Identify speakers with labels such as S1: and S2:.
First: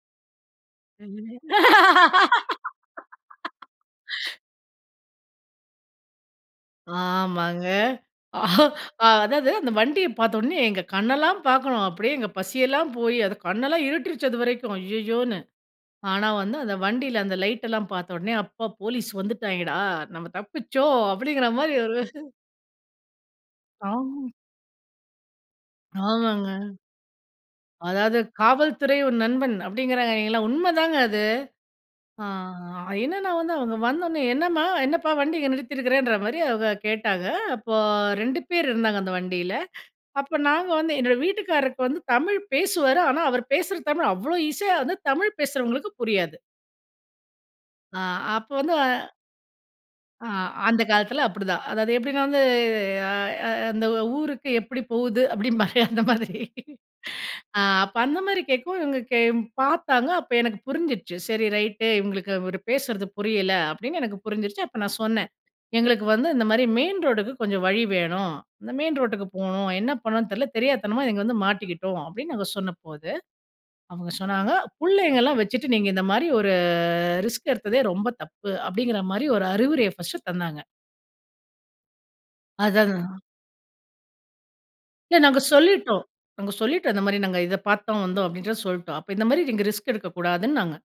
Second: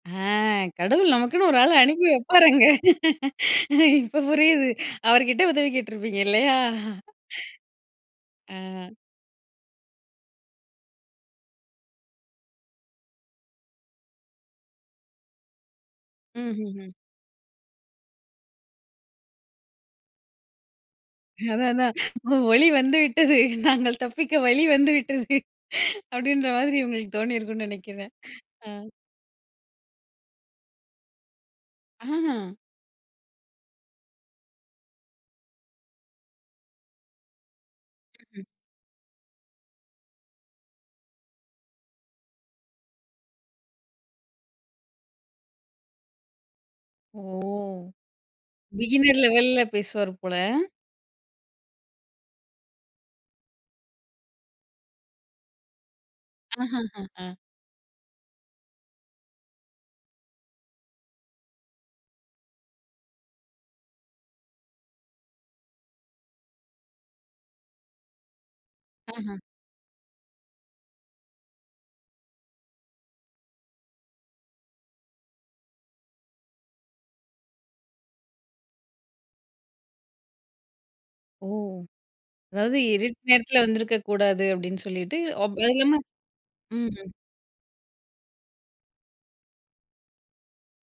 S1: ஆ கடவுள் நமக்குன்னு ஒரு ஆள் அனுப்பி வைப்பாருங்க. இப்போ புரியுது அவர்கிட்ட உதவி கேட்டிருப்பீங்க இல்லையா?
S2: ஆமாங்க
S1: ஆ.
S2: அதாது அந்த வண்டிய பார்த்த உடனே எங்க கண்ணெல்லாம் பார்க்கணும். அப்டியே எங்க பசியெல்லாம் போய் அது கண்ணெல்லாம் இருட்டிருச்சு அது வரைக்கும் "ஐயயோ"ன்னு. ஆனா
S1: ம்,
S2: வந்து அந்த
S1: ம், ம்.
S2: வண்டில அந்த லைட்டல்லாம் பார்த்த உடனே "அப்பா போலீஸ் வந்துட்டாங்கேடா நம்ம தப்பிச்சோம்" அப்டிங்கிற
S1: அதான்
S2: மாரி ஒரு
S1: அதான் ஒலி வந்துவிட்டது நாங்கள்
S2: ஆமா.
S1: தப்பிக்க வழி வந்துவிட்டது அப்டின்ற
S2: ஆமாங்க.
S1: மாதிரி உங்களுக்கு தோணியிருக்கும்னு நினைக்கிறேன்.
S2: அதாது
S1: அ.
S2: காவல்துறை உன் நண்பன் அப்டிங்கிறாங்கேங்கல்ல உண்மைதாங்க அது. ஆ
S1: அ.
S2: என்னென்னா வந்து அவங்க வந்தோன்னே "என்னம்மா? என்னப்பா? வண்டி இங்கே நிறுத்தியிருக்கிறே"ன்ற மாரி அவங்க கேட்டாக. அப்போ 2 பேர் இருந்தாங்க அந்த வண்டியில. அப்போ நாங்க வந்து என்னோட வீட்டுக்காரருக்கு வந்து தமிழ் பேசுவாரு. ஆனா அவர் பேசுற தமிழ் அவ்வளோ ஈஸியா வந்து தமிழ் பேசுகிறவங்களுக்கு புரியாது.
S1: ஓ!
S2: ஆ அப்போ வந்து ஆ
S1: பிகின்னர் லெவல்ல பேசுவார்
S2: அ
S1: போல.
S2: அந்த காலத்தில அப்டிதான் அதாது எப்படின்னா வந்து அ அ "அந்த ஊருக்கு எப்டி போகுது?" அப்டின்னு அந்த மாதிரி
S1: அஹஹஹ.
S2: ஆ அப்ப அந்த மாரி கேட்கவும் இவங்க பார்த்தாங்க. அப்ப எனக்கு புரிஞ்சிருச்சு சரி ரைட்டு இவுங்களுக்கு பேசுறது புரியல அப்டின்னு எனக்கு புரிஞ்சிருச்சு அப்ப நான் சொன்னேன். "எங்களுக்கு வந்து இந்த மாரி மெயின் ரோட்டுக்கு கொஞ்சம் வழி வேணும், இந்த மெயின் ரோட்டுக்கு
S1: ஆஹ.
S2: போணும், என்ன பண்ணணும்னு தெரியல தெரியாத்தனமா இங்கே வந்து மாட்டிக்கிட்டோம்." அப்டின்னு நாங்க சொன்னபோது, அவங்க சொன்னாங்க ''புள்ளைங்கல்லாம் வச்சுட்டு நீங்க இந்த மாரி ஒரு ரிஸ்க் எடுத்ததே ரொம்ப தப்பு'' அப்டிங்கிற மாரி ஒரு அறிவுரைய ஃபர்ஸ்ட்டு தந்தாங்க.
S1: ஓ. அதாது
S2: அத அதான்.
S1: இருட்டு நேரத்தில வந்திருக்க கூடாது அப்டின்னு
S2: இல்ல
S1: சொல்லிட்டு.
S2: நாங்க
S1: அது இல்லாம
S2: சொல்லிட்டோம் நாங்க சொல்லிட்டோம் "இந்த
S1: ம்.
S2: மாரி நாங்க இத பார்த்தோம் வந்தோம்" அப்டின்னு சொல்லிட்டோம். அப்ப இந்த மாரி ரிஸ்க் எடுக்க கூடாதுன்னு நாங்க.